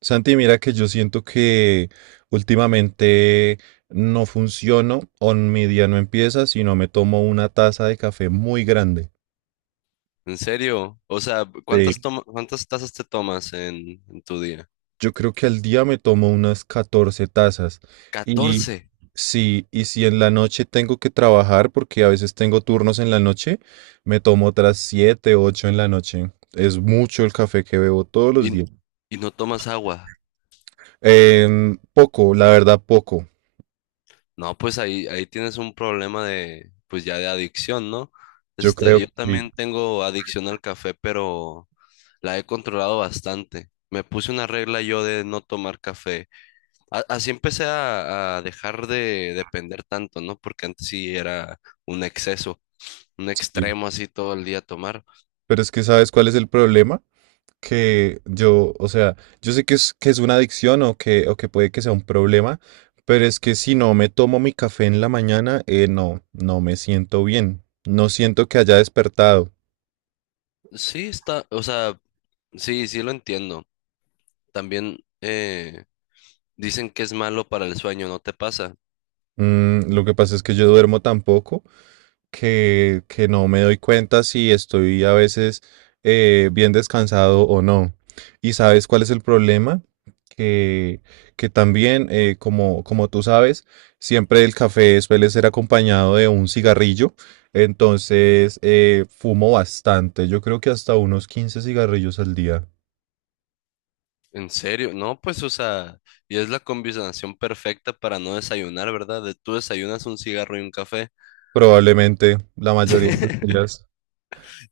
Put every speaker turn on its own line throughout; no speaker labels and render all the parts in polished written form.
Santi, mira que yo siento que últimamente no funciono o mi día no empieza si no me tomo una taza de café muy grande.
¿En serio? O sea,
Eh,
¿cuántas cuántas tazas te tomas en tu día?
yo creo que al día me tomo unas 14 tazas. Y
Catorce.
si, y si en la noche tengo que trabajar, porque a veces tengo turnos en la noche, me tomo otras 7, 8 en la noche. Es mucho el café que bebo todos los
Y,
días.
y no tomas agua.
Poco, la verdad, poco.
No, pues ahí tienes un problema de, pues ya de adicción, ¿no?
Yo creo
Yo
que
también tengo adicción al café, pero la he controlado bastante. Me puse una regla yo de no tomar café. Así empecé a dejar de depender tanto, ¿no? Porque antes sí era un exceso, un
sí.
extremo así todo el día tomar.
Pero es que, ¿sabes cuál es el problema? Que yo, o sea, yo sé que es una adicción o que puede que sea un problema, pero es que si no me tomo mi café en la mañana, no me siento bien. No siento que haya despertado.
Sí, está, o sea. Sí, sí lo entiendo. También dicen que es malo para el sueño, ¿no te pasa?
Mm, lo que pasa es que yo duermo tan poco que no me doy cuenta si estoy a veces bien descansado o no. ¿Y sabes cuál es el problema? Que, que también, como, como tú sabes, siempre el café suele ser acompañado de un cigarrillo. Entonces, fumo bastante. Yo creo que hasta unos 15 cigarrillos al día.
¿En serio? No, pues, o sea, y es la combinación perfecta para no desayunar, ¿verdad? De tú desayunas un cigarro y un café.
Probablemente la mayoría de los días.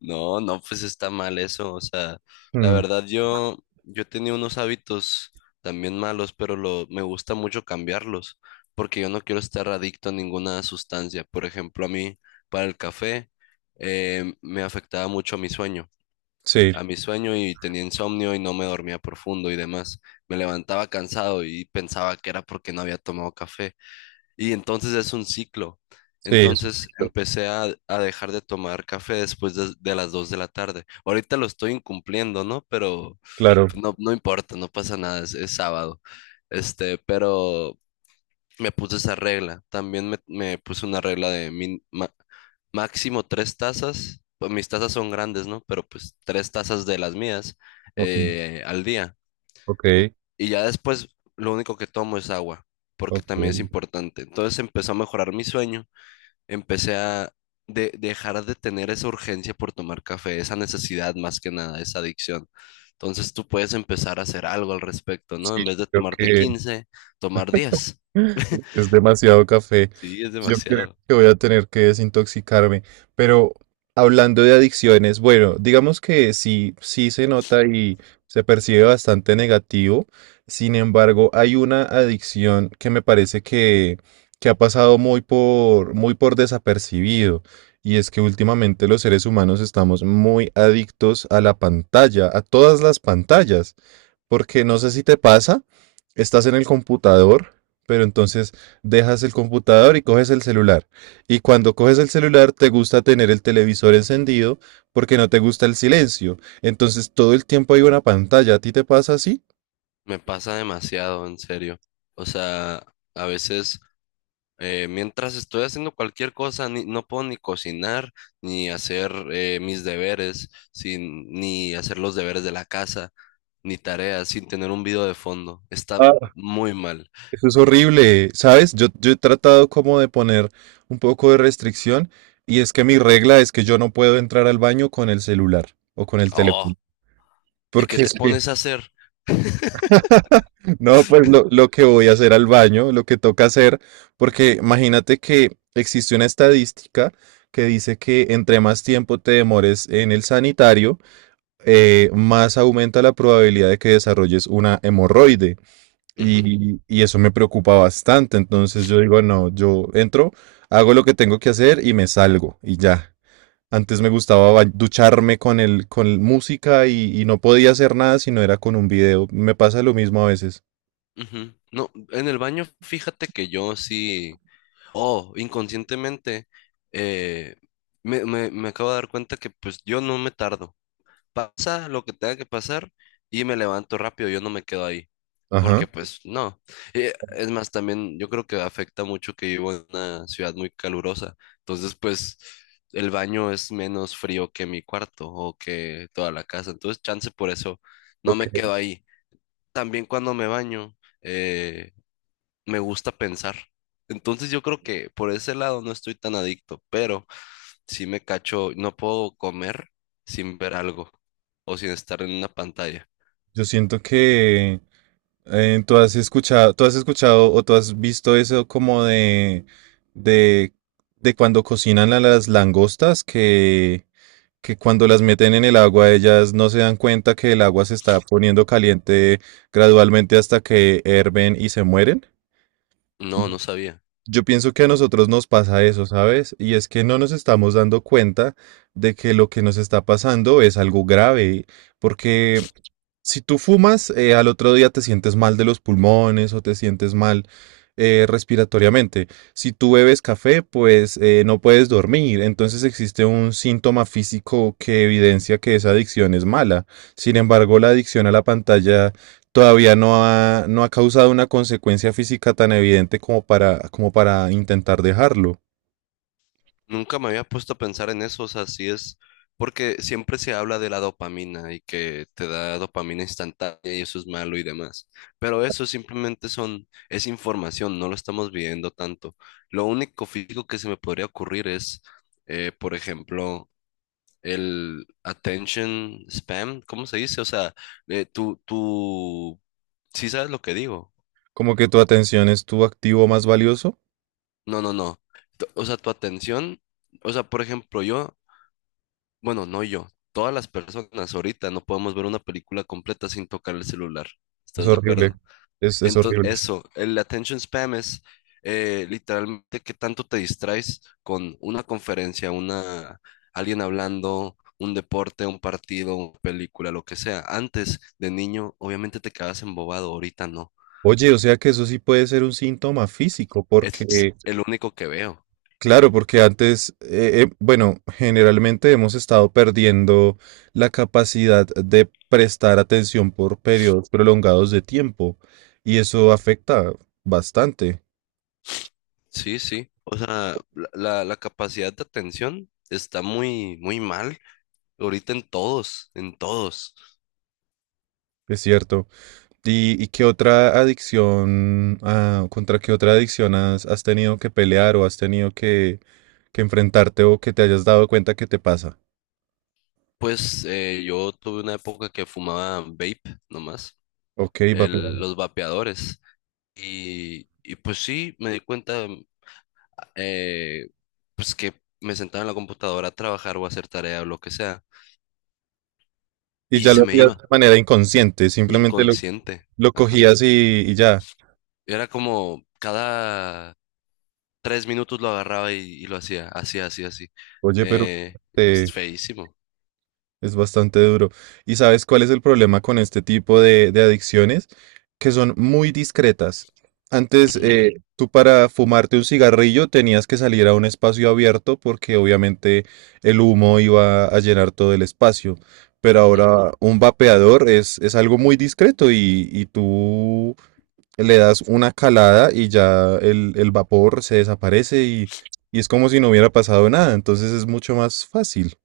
No, no, pues está mal eso. O sea, la
Mm,
verdad yo, yo tenía unos hábitos también malos, pero lo, me gusta mucho cambiarlos, porque yo no quiero estar adicto a ninguna sustancia. Por ejemplo, a mí, para el café, me afectaba mucho mi sueño.
sí,
A mi sueño, y tenía insomnio y no me dormía profundo y demás. Me levantaba cansado y pensaba que era porque no había tomado café. Y entonces es un ciclo.
sí, es un
Entonces
ciclo.
empecé a dejar de tomar café después de las 2 de la tarde. Ahorita lo estoy incumpliendo, ¿no? Pero
Claro.
pues, no, no importa, no pasa nada, es sábado. Pero me puse esa regla. También me puse una regla de máximo tres tazas. Pues mis tazas son grandes, ¿no? Pero pues tres tazas de las mías
Ok,
al día.
ok,
Y ya después lo único que tomo es agua, porque
ok.
también es importante. Entonces empezó a mejorar mi sueño. Empecé a dejar de tener esa urgencia por tomar café, esa necesidad más que nada, esa adicción. Entonces tú puedes empezar a hacer algo al respecto, ¿no?
Sí,
En vez de
yo creo
tomarte
que
quince, tomar diez.
es demasiado café.
Sí, es
Yo creo
demasiado.
que voy a tener que desintoxicarme. Pero hablando de adicciones, bueno, digamos que sí, sí se nota y se percibe bastante negativo. Sin embargo, hay una adicción que me parece que ha pasado muy por, muy por desapercibido. Y es que últimamente los seres humanos estamos muy adictos a la pantalla, a todas las pantallas. Porque no sé si te pasa, estás en el computador pero entonces dejas el computador y coges el celular. Y cuando coges el celular te gusta tener el televisor encendido porque no te gusta el silencio. Entonces todo el tiempo hay una pantalla. ¿A ti te pasa así?
Me pasa demasiado, en serio. O sea, a veces mientras estoy haciendo cualquier cosa, no puedo ni cocinar, ni hacer mis deberes, sin, ni hacer los deberes de la casa, ni tareas, sin tener un video de fondo. Está
Ah,
muy mal.
eso es horrible, ¿sabes? Yo he tratado como de poner un poco de restricción y es que mi regla es que yo no puedo entrar al baño con el celular o con el
Oh,
teléfono.
¿y qué
Porque
te
es que,
pones a hacer?
no, pues lo que voy a hacer al baño, lo que toca hacer, porque imagínate que existe una estadística que dice que entre más tiempo te demores en el sanitario, más aumenta la probabilidad de que desarrolles una hemorroide.
Ujú,
Y eso me preocupa bastante. Entonces yo digo, no, yo entro, hago lo que tengo que hacer y me salgo y ya. Antes me gustaba ducharme con el, con música y no podía hacer nada si no era con un video. Me pasa lo mismo a veces.
ujú. No, en el baño, fíjate que yo sí, oh, inconscientemente, eh, me, me acabo de dar cuenta que pues yo no me tardo. Pasa lo que tenga que pasar y me levanto rápido, yo no me quedo ahí,
Ajá.
porque pues no. Es más, también yo creo que afecta mucho que vivo en una ciudad muy calurosa, entonces pues el baño es menos frío que mi cuarto o que toda la casa, entonces chance por eso no
Ok.
me quedo ahí. También cuando me baño, eh, me gusta pensar, entonces yo creo que por ese lado no estoy tan adicto, pero sí me cacho, no puedo comer sin ver algo o sin estar en una pantalla.
Yo siento que tú has escuchado o tú has visto eso como de, de, de cuando cocinan a las langostas que cuando las meten en el agua, ellas no se dan cuenta que el agua se está poniendo caliente gradualmente hasta que herven y se mueren.
No, no sabía.
Yo pienso que a nosotros nos pasa eso, ¿sabes? Y es que no nos estamos dando cuenta de que lo que nos está pasando es algo grave, porque si tú fumas, al otro día te sientes mal de los pulmones o te sientes mal respiratoriamente. Si tú bebes café, pues no puedes dormir. Entonces existe un síntoma físico que evidencia que esa adicción es mala. Sin embargo, la adicción a la pantalla todavía no ha, no ha causado una consecuencia física tan evidente como para, como para intentar dejarlo.
Nunca me había puesto a pensar en eso, o sea, sí es porque siempre se habla de la dopamina y que te da dopamina instantánea y eso es malo y demás. Pero eso simplemente son, es información, no lo estamos viendo tanto. Lo único físico que se me podría ocurrir es, por ejemplo, el attention spam, ¿cómo se dice? O sea, eh, tú, tú, sí sabes lo que digo.
Como que tu atención es tu activo más valioso.
No, no, no. O sea, tu atención, o sea, por ejemplo, yo, bueno, no yo, todas las personas ahorita no podemos ver una película completa sin tocar el celular.
Es
¿Estás de
horrible.
acuerdo?
Es
Entonces,
horrible.
eso, el attention spam es literalmente qué tanto te distraes con una conferencia, una, alguien hablando, un deporte, un partido, una película, lo que sea. Antes de niño, obviamente te quedabas embobado, ahorita no.
Oye, o sea que eso sí puede ser un síntoma físico,
Es
porque,
el único que veo.
claro, porque antes, bueno, generalmente hemos estado perdiendo la capacidad de prestar atención por periodos prolongados de tiempo, y eso afecta bastante,
Sí, sí. O sea, la capacidad de atención está muy, muy mal ahorita en todos, en todos.
es cierto. Y qué otra adicción, ah, contra qué otra adicción has tenido que pelear o has tenido que enfrentarte o que te hayas dado cuenta que te pasa?
Pues yo tuve una época que fumaba vape nomás,
Ok, va.
los vapeadores. Y pues sí, me di cuenta eh, pues que me sentaba en la computadora a trabajar o a hacer tarea o lo que sea.
Y
Y
ya
se
lo
me
hacías
iba,
de manera inconsciente, simplemente lo
inconsciente.
Lo
Ajá.
cogías y ya.
Era como cada tres minutos lo agarraba y lo hacía, así, así, así.
Oye, pero
Eh, es
eh,
feísimo.
es bastante duro. ¿Y sabes cuál es el problema con este tipo de adicciones? Que son muy discretas. Antes,
Ujú,
tú para fumarte un cigarrillo tenías que salir a un espacio abierto porque obviamente el humo iba a llenar todo el espacio. Pero
ujú.
ahora un vapeador es algo muy discreto y tú le das una calada y ya el vapor se desaparece y es como si no hubiera pasado nada. Entonces es mucho más fácil.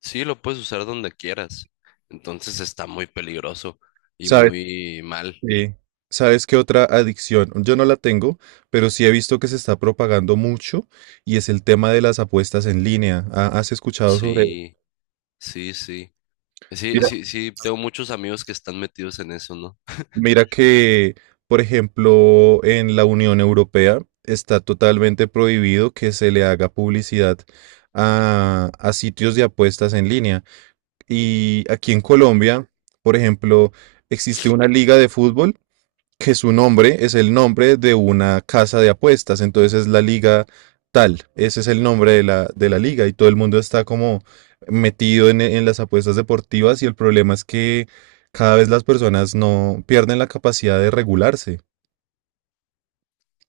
Sí, lo puedes usar donde quieras. Entonces está muy peligroso y
¿Sabes?
muy mal.
qué- ¿Sabes qué otra adicción? Yo no la tengo, pero sí he visto que se está propagando mucho y es el tema de las apuestas en línea. ¿Has escuchado sobre ello?
Sí, sí, sí. Sí,
Mira,
sí, sí, tengo muchos amigos que están metidos en eso, ¿no?
mira que, por ejemplo, en la Unión Europea está totalmente prohibido que se le haga publicidad a sitios de apuestas en línea. Y aquí en Colombia, por ejemplo, existe una liga de fútbol que su nombre es el nombre de una casa de apuestas, entonces es la liga tal, ese es el nombre de la liga y todo el mundo está como metido en las apuestas deportivas y el problema es que cada vez las personas no pierden la capacidad de regularse,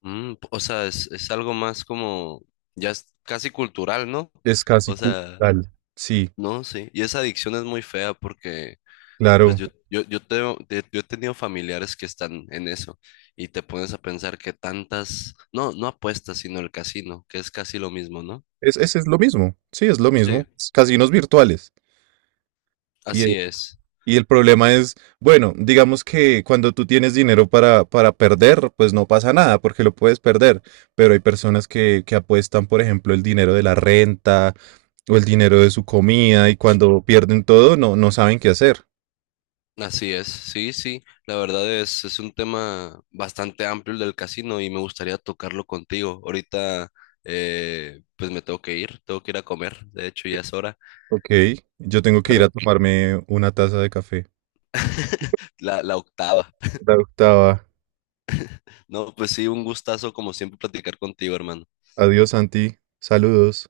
Mm, o sea, es algo más como, ya es casi cultural, ¿no?
es casi
O sea,
cultural. Sí,
no, sí. Y esa adicción es muy fea porque, pues
claro,
yo he tenido familiares que están en eso y te pones a pensar que tantas, no, no apuestas, sino el casino, que es casi lo mismo, ¿no?
es, ese es lo mismo, sí, es lo
Sí,
mismo, es casinos virtuales.
así es.
Y el problema es, bueno, digamos que cuando tú tienes dinero para perder, pues no pasa nada porque lo puedes perder. Pero hay personas que apuestan, por ejemplo, el dinero de la renta o el dinero de su comida y cuando pierden todo no, no saben qué hacer.
Así es, sí, sí, la verdad es un tema bastante amplio el del casino y me gustaría tocarlo contigo. Ahorita, pues me tengo que ir a comer, de hecho ya es hora,
Ok, yo tengo que ir
pero
a tomarme una taza de café.
la octava.
La octava.
No, pues sí, un gustazo como siempre platicar contigo, hermano.
Adiós, Santi. Saludos.